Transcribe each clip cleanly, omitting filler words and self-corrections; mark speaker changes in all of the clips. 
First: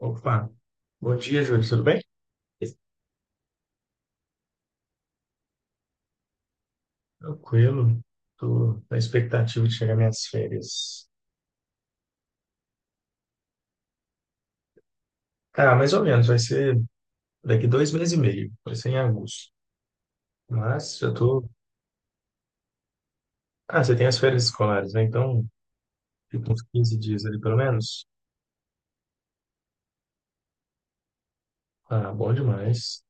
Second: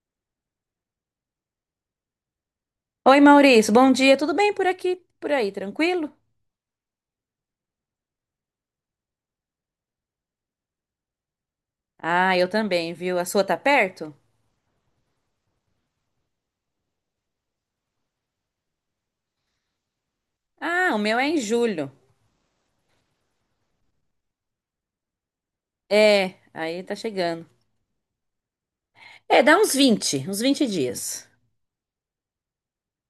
Speaker 1: Opa, bom dia, Júlio, tudo bem?
Speaker 2: Oi, Maurício, bom dia. Tudo bem por aqui? Por aí, tranquilo?
Speaker 1: Tranquilo, tô na expectativa de chegar minhas férias.
Speaker 2: Ah, eu também, viu? A sua tá perto?
Speaker 1: Cara, mais ou menos, vai ser daqui dois meses e meio, vai ser em agosto.
Speaker 2: Ah,
Speaker 1: Mas
Speaker 2: o
Speaker 1: já
Speaker 2: meu é em
Speaker 1: tô.
Speaker 2: julho.
Speaker 1: Ah, você tem as férias escolares, né? Então,
Speaker 2: É,
Speaker 1: fica uns
Speaker 2: aí tá
Speaker 1: 15 dias ali
Speaker 2: chegando.
Speaker 1: pelo menos.
Speaker 2: É, dá uns vinte dias.
Speaker 1: Ah, bom demais.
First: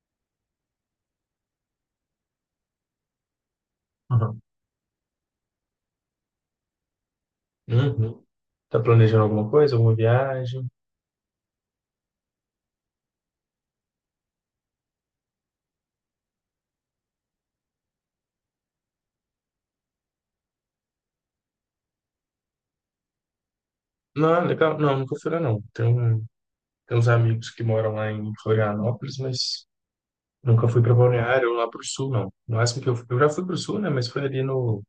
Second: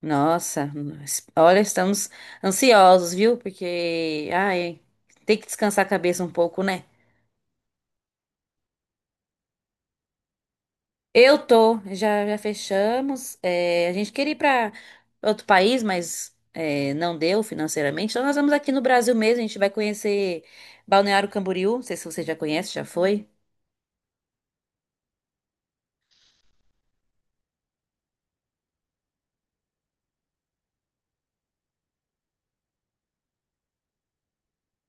Speaker 2: Nossa, olha, estamos ansiosos, viu? Porque,
Speaker 1: Uhum.
Speaker 2: ai, tem que descansar a cabeça um pouco, né?
Speaker 1: Uhum. Tá planejando alguma coisa, alguma viagem?
Speaker 2: Eu tô, já fechamos. É, a gente queria ir para outro país, mas é, não deu financeiramente. Então nós vamos aqui no Brasil mesmo, a gente vai conhecer Balneário Camboriú. Não sei se você já conhece, já foi.
Speaker 1: Não, legal, não, nunca fui lá não. Tem uns amigos que moram lá em Florianópolis, mas nunca fui para Balneário ou lá para o sul, não. No máximo que eu fui, eu já fui para o sul, né? Mas foi ali no,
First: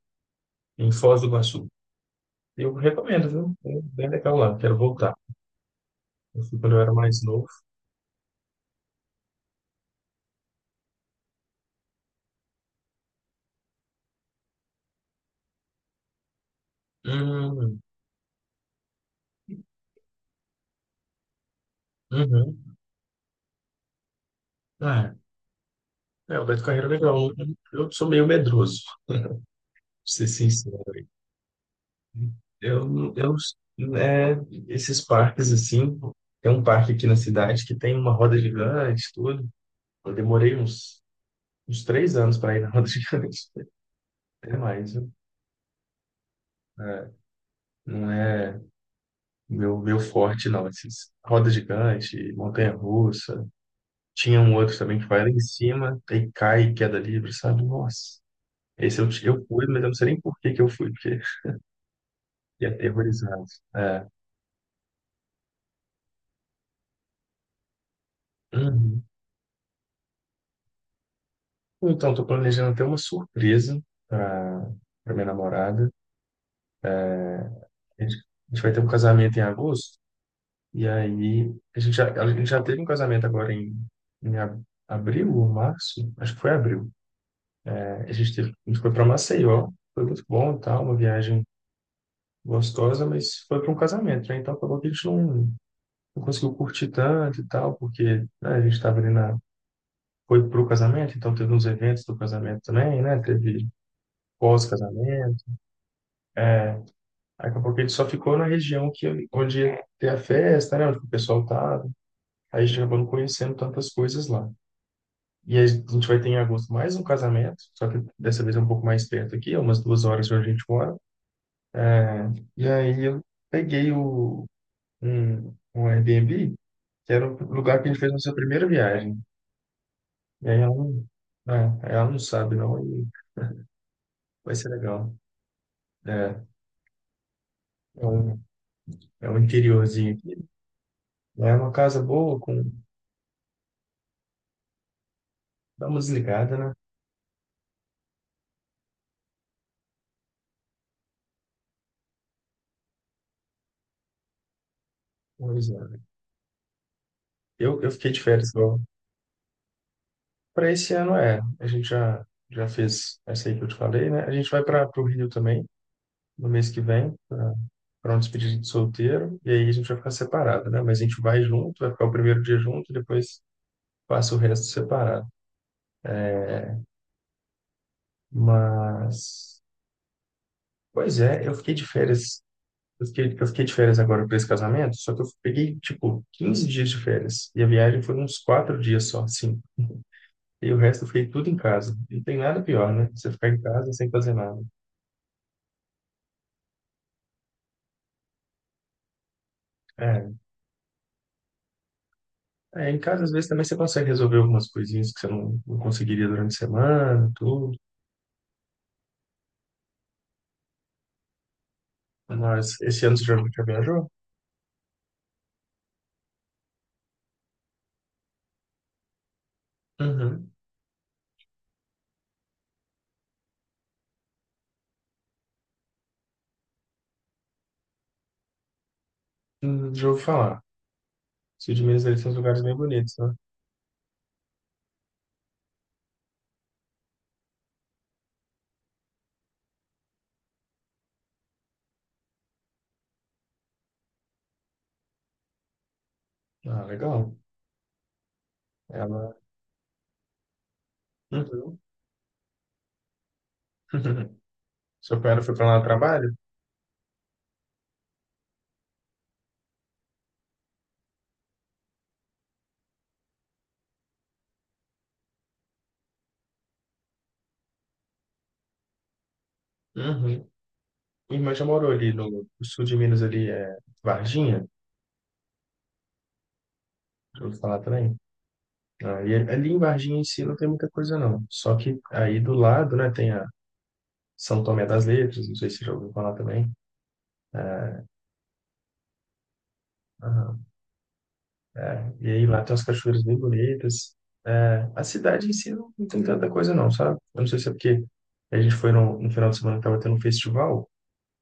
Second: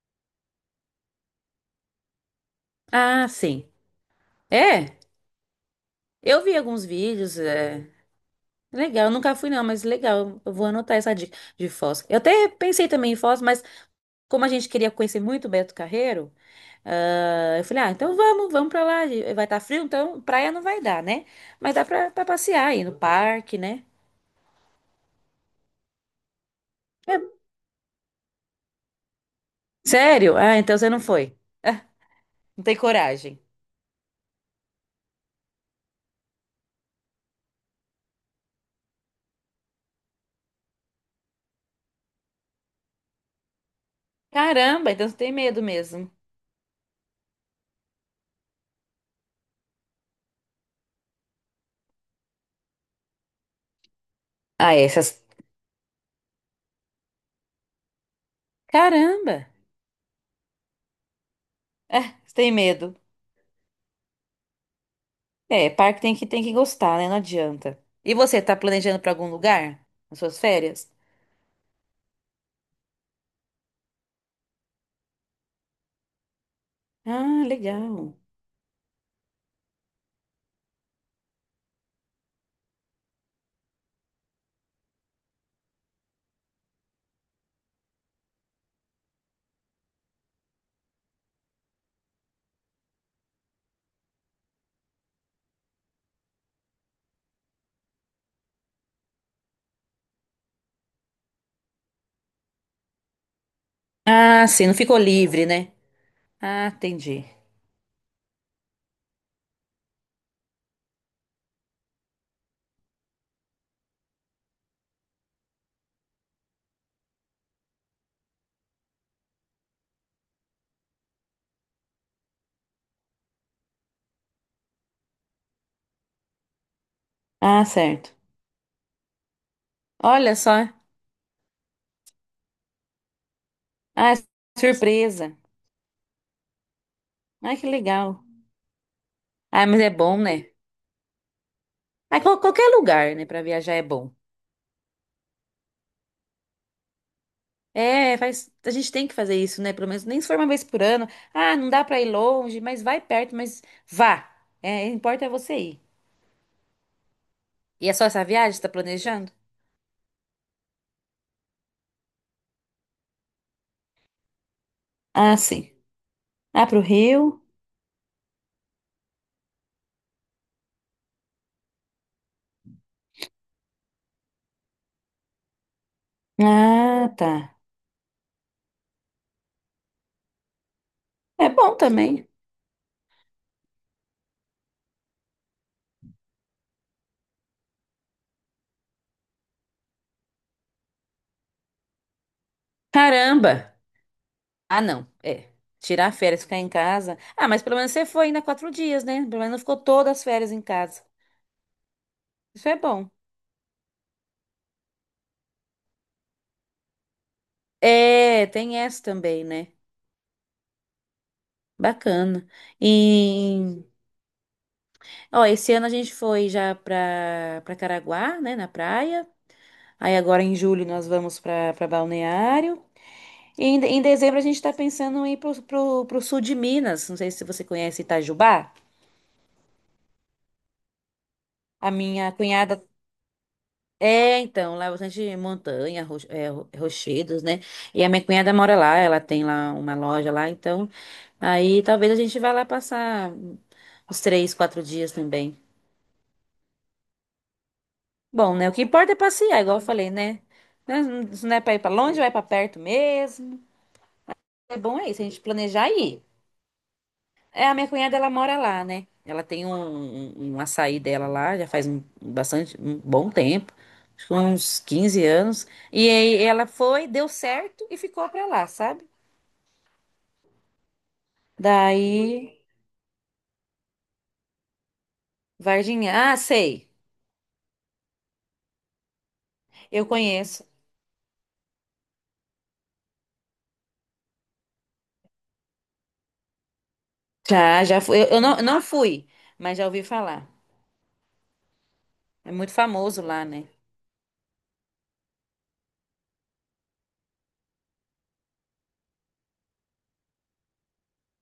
Speaker 1: em Foz do Iguaçu. Eu
Speaker 2: Ah,
Speaker 1: recomendo, viu?
Speaker 2: sim.
Speaker 1: É bem legal lá, quero
Speaker 2: É,
Speaker 1: voltar. Eu
Speaker 2: eu vi
Speaker 1: fui quando eu
Speaker 2: alguns
Speaker 1: era mais
Speaker 2: vídeos.
Speaker 1: novo.
Speaker 2: É, legal, eu nunca fui não, mas legal. Eu vou anotar essa dica de Foz. Eu até pensei também em Foz, mas como a gente queria conhecer muito Beto Carreiro, ah, eu
Speaker 1: Hum,
Speaker 2: falei, ah, então vamos, vamos pra lá. Vai estar frio, então praia não vai dar, né? Mas dá pra passear
Speaker 1: uhum.
Speaker 2: aí no parque, né?
Speaker 1: Ah, é, o Beto Carreiro é
Speaker 2: É,
Speaker 1: legal. Eu sou meio medroso, pra ser
Speaker 2: sério? Ah, então
Speaker 1: sincero.
Speaker 2: você não foi. Ah, não tem
Speaker 1: Eu, eu,
Speaker 2: coragem.
Speaker 1: né, esses parques assim, tem um parque aqui na cidade que tem uma roda gigante, tudo. Eu demorei uns, uns 3 anos para ir na roda gigante, até
Speaker 2: Caramba,
Speaker 1: mais,
Speaker 2: então
Speaker 1: viu?
Speaker 2: você tem medo mesmo.
Speaker 1: É, não é. Meu forte não, esses roda gigante, montanha-russa. Tinha um
Speaker 2: Ah,
Speaker 1: outro
Speaker 2: é,
Speaker 1: também que
Speaker 2: essas.
Speaker 1: vai lá em cima e cai, e queda livre, sabe? Nossa. Esse
Speaker 2: Caramba!
Speaker 1: eu fui, mas eu não sei nem por que que eu fui, porque
Speaker 2: É, você tem
Speaker 1: fiquei
Speaker 2: medo.
Speaker 1: aterrorizado. É.
Speaker 2: É, parque tem que gostar, né? Não adianta. E você, tá planejando
Speaker 1: Uhum.
Speaker 2: pra algum lugar? Nas suas férias?
Speaker 1: Então, estou planejando até uma surpresa para para minha namorada.
Speaker 2: Ah,
Speaker 1: A gente,
Speaker 2: legal.
Speaker 1: a gente vai ter um casamento em agosto, e aí a gente já teve um casamento agora em abril ou março? Acho que foi abril. A gente foi para Maceió, foi muito bom e tal, uma viagem gostosa, mas foi para um casamento, né? Então acabou que a gente não, não conseguiu curtir tanto e tal, porque né, a gente estava ali na. Foi pro casamento, então teve uns eventos do casamento também, né? Teve
Speaker 2: Ah, sim, não ficou
Speaker 1: pós-casamento.
Speaker 2: livre, né? Ah, entendi.
Speaker 1: Aí acabou que a gente só ficou na região que, onde ia ter a festa, né? Onde o pessoal tava. Aí a gente acabou não conhecendo tantas coisas lá. E aí a gente vai ter em agosto mais um casamento, só que dessa vez é um pouco mais perto aqui, é umas 2 horas de onde a gente mora. É, e aí eu peguei um Airbnb que era o
Speaker 2: Ah,
Speaker 1: lugar que a gente fez
Speaker 2: certo.
Speaker 1: nossa primeira viagem.
Speaker 2: Olha
Speaker 1: E aí
Speaker 2: só.
Speaker 1: ela não, né, aí ela não sabe, não, e
Speaker 2: Ah,
Speaker 1: vai ser legal.
Speaker 2: surpresa.
Speaker 1: É,
Speaker 2: Ai, que
Speaker 1: é
Speaker 2: legal.
Speaker 1: um, é um
Speaker 2: Ah, mas é
Speaker 1: interiorzinho
Speaker 2: bom,
Speaker 1: aqui.
Speaker 2: né?
Speaker 1: Né, é uma casa
Speaker 2: Ah,
Speaker 1: boa, com,
Speaker 2: qualquer lugar, né, pra viajar é bom.
Speaker 1: dá uma desligada, né?
Speaker 2: É, a gente tem que fazer isso, né? Pelo menos nem se for uma vez por ano. Ah, não dá pra ir longe, mas vai perto, mas vá. É, importa é
Speaker 1: Uma
Speaker 2: você ir.
Speaker 1: desligada.
Speaker 2: E
Speaker 1: Eu
Speaker 2: é só
Speaker 1: fiquei de
Speaker 2: essa
Speaker 1: férias
Speaker 2: viagem que você tá
Speaker 1: igual.
Speaker 2: planejando?
Speaker 1: Para esse ano é. Já fez essa aí que eu te falei, né? A gente vai para o Rio
Speaker 2: Ah,
Speaker 1: também,
Speaker 2: sim.
Speaker 1: no
Speaker 2: Ah,
Speaker 1: mês
Speaker 2: pro
Speaker 1: que vem,
Speaker 2: Rio?
Speaker 1: para um despedida de solteiro. E aí a gente vai ficar separado, né? Mas a gente vai junto, vai ficar o primeiro dia junto, depois passa o resto separado.
Speaker 2: Ah, tá.
Speaker 1: Mas. Pois é,
Speaker 2: É
Speaker 1: eu fiquei
Speaker 2: bom
Speaker 1: de
Speaker 2: também.
Speaker 1: férias. Eu fiquei de férias agora para esse casamento, só que eu peguei, tipo, 15 dias de férias. E a viagem foi uns 4 dias só, assim. E o resto eu fiquei tudo em casa. Não tem nada pior, né? Você ficar em
Speaker 2: Caramba!
Speaker 1: casa sem fazer nada.
Speaker 2: Ah, não. É. Tirar férias, ficar em casa. Ah, mas pelo menos você foi ainda 4 dias, né? Pelo menos não ficou todas as
Speaker 1: É,
Speaker 2: férias em casa. Isso é
Speaker 1: é, em
Speaker 2: bom.
Speaker 1: casa às vezes também você consegue resolver algumas coisinhas que você não, não conseguiria durante a semana, tudo.
Speaker 2: É, tem essa também, né? Bacana.
Speaker 1: Mas esse ano você já, já
Speaker 2: E,
Speaker 1: viajou?
Speaker 2: ó, esse ano a gente foi já para Caraguá, né, na praia. Aí agora
Speaker 1: Uhum.
Speaker 2: em julho nós vamos para Balneário. E em dezembro a gente está pensando em ir pro sul de Minas. Não sei se você conhece Itajubá.
Speaker 1: Já ouvi falar. Sul de
Speaker 2: A
Speaker 1: Minas, eles têm
Speaker 2: minha
Speaker 1: uns lugares bem
Speaker 2: cunhada
Speaker 1: bonitos, né?
Speaker 2: é, então, lá é bastante montanha, rochedos, né? E a minha cunhada mora lá, ela tem lá uma loja lá, então aí talvez a gente vá lá passar uns 3, 4 dias também.
Speaker 1: Ah, legal.
Speaker 2: Bom, né? O que importa é
Speaker 1: Ela...
Speaker 2: passear, igual eu falei, né? Né, se não é pra
Speaker 1: Uhum.
Speaker 2: ir pra longe, vai pra perto mesmo. É bom é
Speaker 1: Seu
Speaker 2: isso, a
Speaker 1: pai
Speaker 2: gente
Speaker 1: foi para lá no
Speaker 2: planejar e ir.
Speaker 1: trabalho?
Speaker 2: É, a minha cunhada, ela mora lá, né? Ela tem um açaí dela lá, já faz um, bastante, um bom tempo, acho que uns 15 anos. E aí ela foi, deu certo e ficou pra lá, sabe?
Speaker 1: Uhum. Minha irmã já morou ali
Speaker 2: Daí,
Speaker 1: no sul de Minas, ali é Varginha,
Speaker 2: Varginha. Ah, sei,
Speaker 1: já ouvi falar também. Aí, ali em
Speaker 2: eu
Speaker 1: Varginha em si não
Speaker 2: conheço.
Speaker 1: tem muita coisa não. Só que aí do lado, né, tem a São Tomé das Letras, não sei se você já ouviu falar também.
Speaker 2: Já fui. Eu não fui, mas já ouvi falar.
Speaker 1: Aham. E aí
Speaker 2: É
Speaker 1: lá tem
Speaker 2: muito
Speaker 1: umas
Speaker 2: famoso
Speaker 1: cachoeiras bem
Speaker 2: lá, né?
Speaker 1: bonitas. É, a cidade em si não tem tanta coisa não, sabe? Eu não sei se é porque a gente foi no final de semana que tava tendo um festival,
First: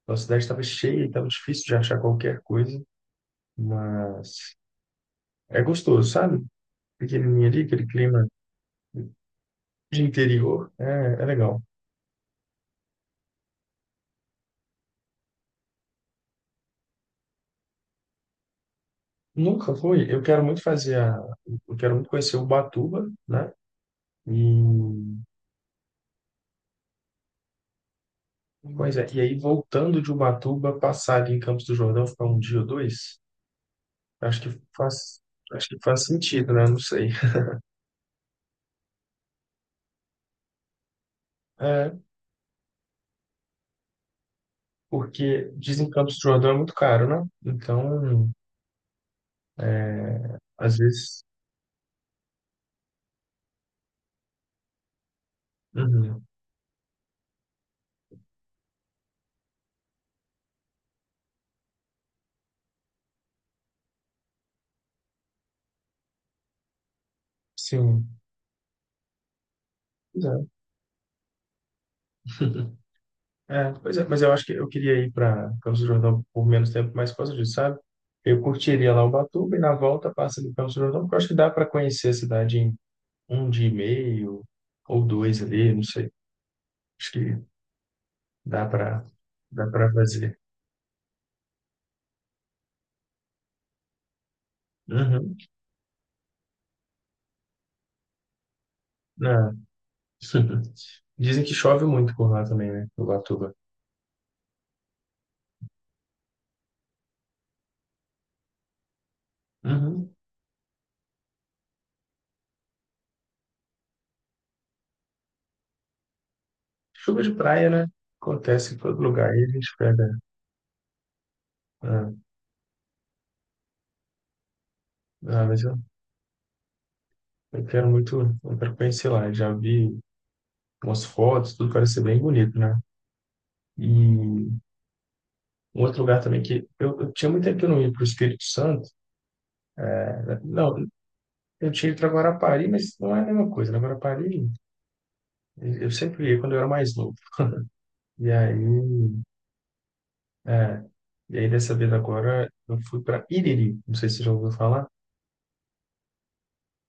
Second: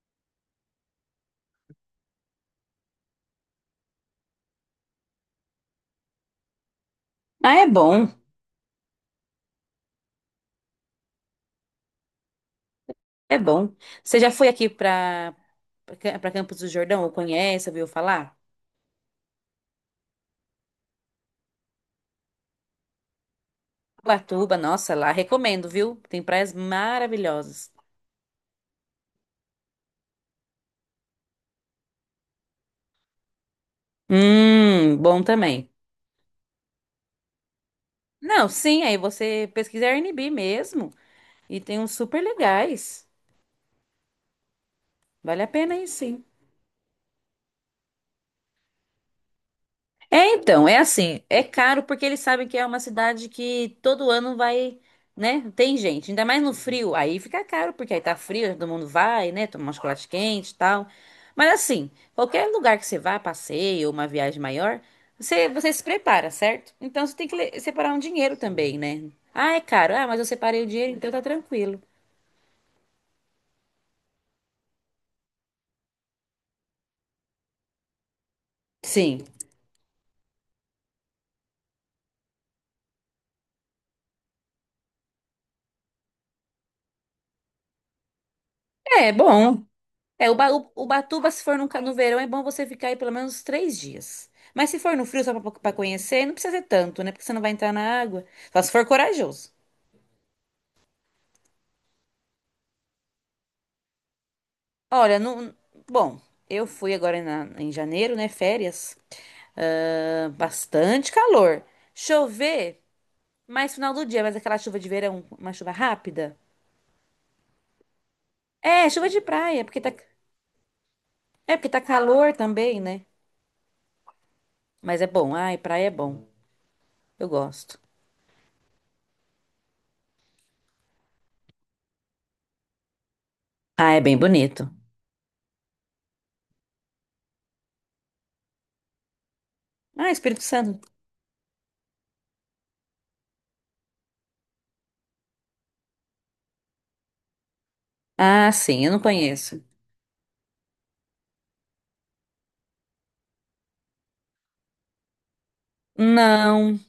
Speaker 1: então a cidade estava cheia e estava difícil de achar qualquer coisa, mas é gostoso, sabe? Pequenininha
Speaker 2: Ah,
Speaker 1: ali,
Speaker 2: é
Speaker 1: aquele
Speaker 2: bom.
Speaker 1: clima de interior é, é legal.
Speaker 2: É bom. Você já foi aqui para Campos do Jordão? Ou conhece, ouviu falar?
Speaker 1: Nunca fui. Eu quero muito fazer a. Eu quero muito conhecer Ubatuba, né?
Speaker 2: Ubatuba,
Speaker 1: E,
Speaker 2: nossa, lá recomendo, viu? Tem praias maravilhosas.
Speaker 1: pois é, e aí voltando de Ubatuba, passar ali em Campos do Jordão, ficar um dia ou dois, acho que faz,
Speaker 2: Bom
Speaker 1: acho
Speaker 2: também.
Speaker 1: que faz sentido, né? Não sei.
Speaker 2: Não, sim, aí você pesquisa Airbnb mesmo e tem uns
Speaker 1: É,
Speaker 2: super legais. Vale
Speaker 1: porque
Speaker 2: a pena
Speaker 1: dizem
Speaker 2: aí
Speaker 1: que Campos do
Speaker 2: sim.
Speaker 1: Jordão é muito caro, né? Então,
Speaker 2: É,
Speaker 1: é,
Speaker 2: então,
Speaker 1: às
Speaker 2: é assim,
Speaker 1: vezes.
Speaker 2: é caro porque eles sabem que é uma cidade que todo ano vai, né? Tem gente, ainda
Speaker 1: Uhum,
Speaker 2: mais no frio, aí fica caro porque aí tá frio, todo mundo vai, né? Tomar um chocolate quente e tal. Mas assim, qualquer lugar que você vá, passeio, uma viagem maior, você se prepara, certo? Então você tem que separar um
Speaker 1: sim.
Speaker 2: dinheiro também, né? Ah, é caro. Ah, mas eu separei o dinheiro, então tá tranquilo.
Speaker 1: É, pois é, mas eu acho que eu queria ir para Campos do Jordão por menos tempo, mas por causa disso, sabe? Eu curtiria lá
Speaker 2: Sim.
Speaker 1: Ubatuba e na volta passa ali Campos do Jordão, porque eu acho que dá para conhecer a cidade em um dia e meio ou dois ali, não sei. Acho que dá para
Speaker 2: É bom.
Speaker 1: dá para
Speaker 2: É,
Speaker 1: fazer.
Speaker 2: Ubatuba, se for no, verão, é bom você ficar aí pelo menos 3 dias. Mas se for no frio,
Speaker 1: Uhum.
Speaker 2: só pra conhecer, não precisa ser tanto, né? Porque você não vai entrar na água. Só se for corajoso.
Speaker 1: Não. Dizem que chove muito por lá também, né? Ubatuba.
Speaker 2: Olha, não, bom, eu fui agora em janeiro, né? Férias.
Speaker 1: Uhum.
Speaker 2: Ah, bastante calor. Chover mais final do dia, mas aquela chuva de verão, uma chuva rápida.
Speaker 1: Chuva de praia, né? Acontece em
Speaker 2: É,
Speaker 1: todo
Speaker 2: chuva de
Speaker 1: lugar. Aí a
Speaker 2: praia,
Speaker 1: gente
Speaker 2: porque tá,
Speaker 1: pega.
Speaker 2: é porque tá
Speaker 1: Ah,
Speaker 2: calor também, né? Mas é bom.
Speaker 1: ah,
Speaker 2: Ai,
Speaker 1: mas eu,
Speaker 2: praia é bom. Eu
Speaker 1: eu
Speaker 2: gosto.
Speaker 1: quero muito, eu quero conhecer lá. Já vi umas fotos, tudo parece ser bem bonito, né?
Speaker 2: Ah, é bem
Speaker 1: E
Speaker 2: bonito.
Speaker 1: um outro lugar também que eu tinha muito tempo que eu não ia para o Espírito Santo.
Speaker 2: Ah,
Speaker 1: Né?
Speaker 2: Espírito
Speaker 1: Não,
Speaker 2: Santo.
Speaker 1: eu tinha ido para Guarapari, mas não é a mesma coisa. Na Guarapari, eu sempre ia quando eu era mais novo. E
Speaker 2: Ah,
Speaker 1: aí,
Speaker 2: sim, eu não conheço.
Speaker 1: é, e aí dessa vez agora, eu fui para Iriri. Não sei se você já ouviu falar,
Speaker 2: Não,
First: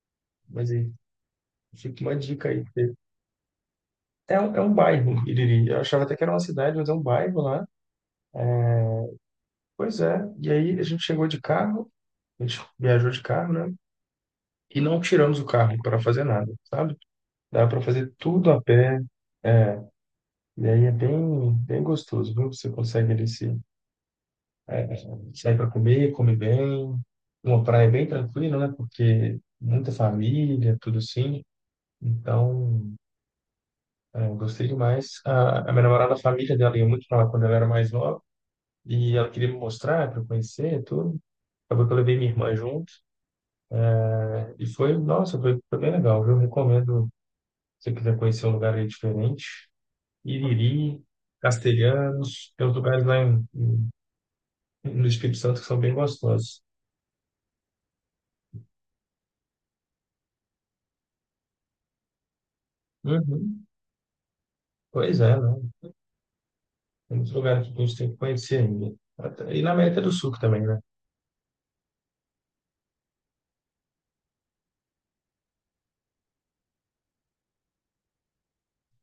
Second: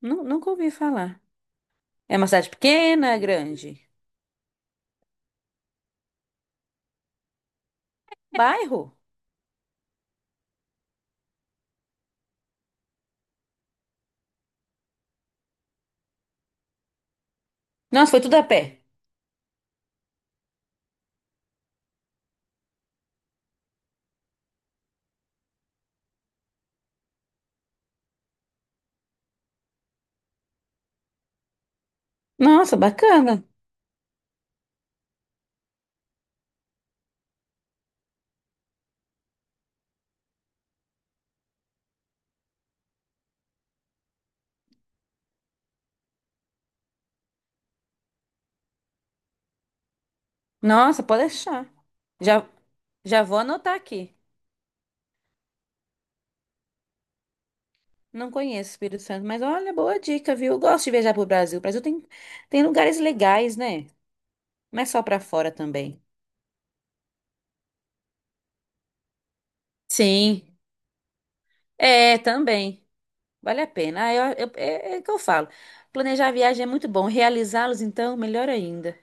Speaker 2: nunca ouvi
Speaker 1: mas aí
Speaker 2: falar.
Speaker 1: fica uma
Speaker 2: É uma
Speaker 1: dica
Speaker 2: cidade
Speaker 1: aí. Porque
Speaker 2: pequena, grande?
Speaker 1: é, é um bairro, Iriri. Eu achava até que era uma cidade, mas é um bairro lá.
Speaker 2: Bairro?
Speaker 1: Pois é. E aí a gente chegou de carro, a gente viajou de carro, né? E não tiramos o carro para fazer nada, sabe? Dá para
Speaker 2: Nossa,
Speaker 1: fazer
Speaker 2: foi tudo a
Speaker 1: tudo a
Speaker 2: pé.
Speaker 1: pé. É, e aí é bem gostoso, viu? Você consegue ali se sair para comer, comer bem. Uma praia bem tranquila, né? Porque muita família, tudo assim.
Speaker 2: Nossa,
Speaker 1: Então,
Speaker 2: bacana.
Speaker 1: é, eu gostei demais. A minha namorada, a família dela ia muito para lá quando ela era mais nova. E ela queria me mostrar para eu conhecer tudo. Acabou que eu levei minha irmã junto. E foi bem legal, viu? Recomendo, se você quiser conhecer um lugar aí diferente. Iriri,
Speaker 2: Nossa, pode deixar. Já,
Speaker 1: Castelhanos, tem uns lugares lá
Speaker 2: já vou anotar aqui.
Speaker 1: no Espírito Santo que são bem gostosos.
Speaker 2: Não conheço Espírito Santo, mas olha, boa dica, viu? Eu gosto de viajar pro Brasil. O Brasil tem lugares legais,
Speaker 1: Uhum.
Speaker 2: né? Não é só
Speaker 1: Pois
Speaker 2: pra
Speaker 1: é,
Speaker 2: fora
Speaker 1: né?
Speaker 2: também.
Speaker 1: Tem muitos lugares que a gente tem que conhecer ainda. Até- E na América do Sul
Speaker 2: Sim,
Speaker 1: também, né?
Speaker 2: é, também. Vale a pena. Ah, é o que eu falo. Planejar a viagem é muito bom. Realizá-los, então, melhor ainda.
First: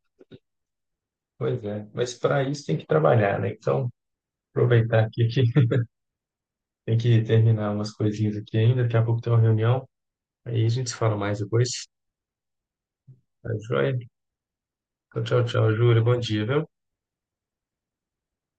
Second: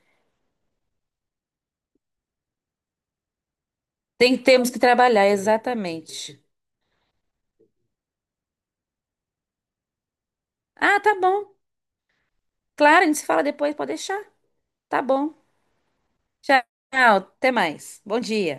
Speaker 1: Pois é. Mas para isso tem que trabalhar, né? Então,
Speaker 2: Temos que
Speaker 1: aproveitar aqui
Speaker 2: trabalhar,
Speaker 1: que
Speaker 2: exatamente.
Speaker 1: tem que terminar umas coisinhas aqui ainda. Daqui a pouco tem uma reunião. Aí a gente se
Speaker 2: Ah,
Speaker 1: fala
Speaker 2: tá
Speaker 1: mais
Speaker 2: bom.
Speaker 1: depois.
Speaker 2: Claro, a gente se fala
Speaker 1: Tá
Speaker 2: depois, pode
Speaker 1: joia?
Speaker 2: deixar. Tá
Speaker 1: Então,
Speaker 2: bom.
Speaker 1: tchau, tchau, Júlia. Bom dia, viu?
Speaker 2: Tchau, até mais. Bom dia.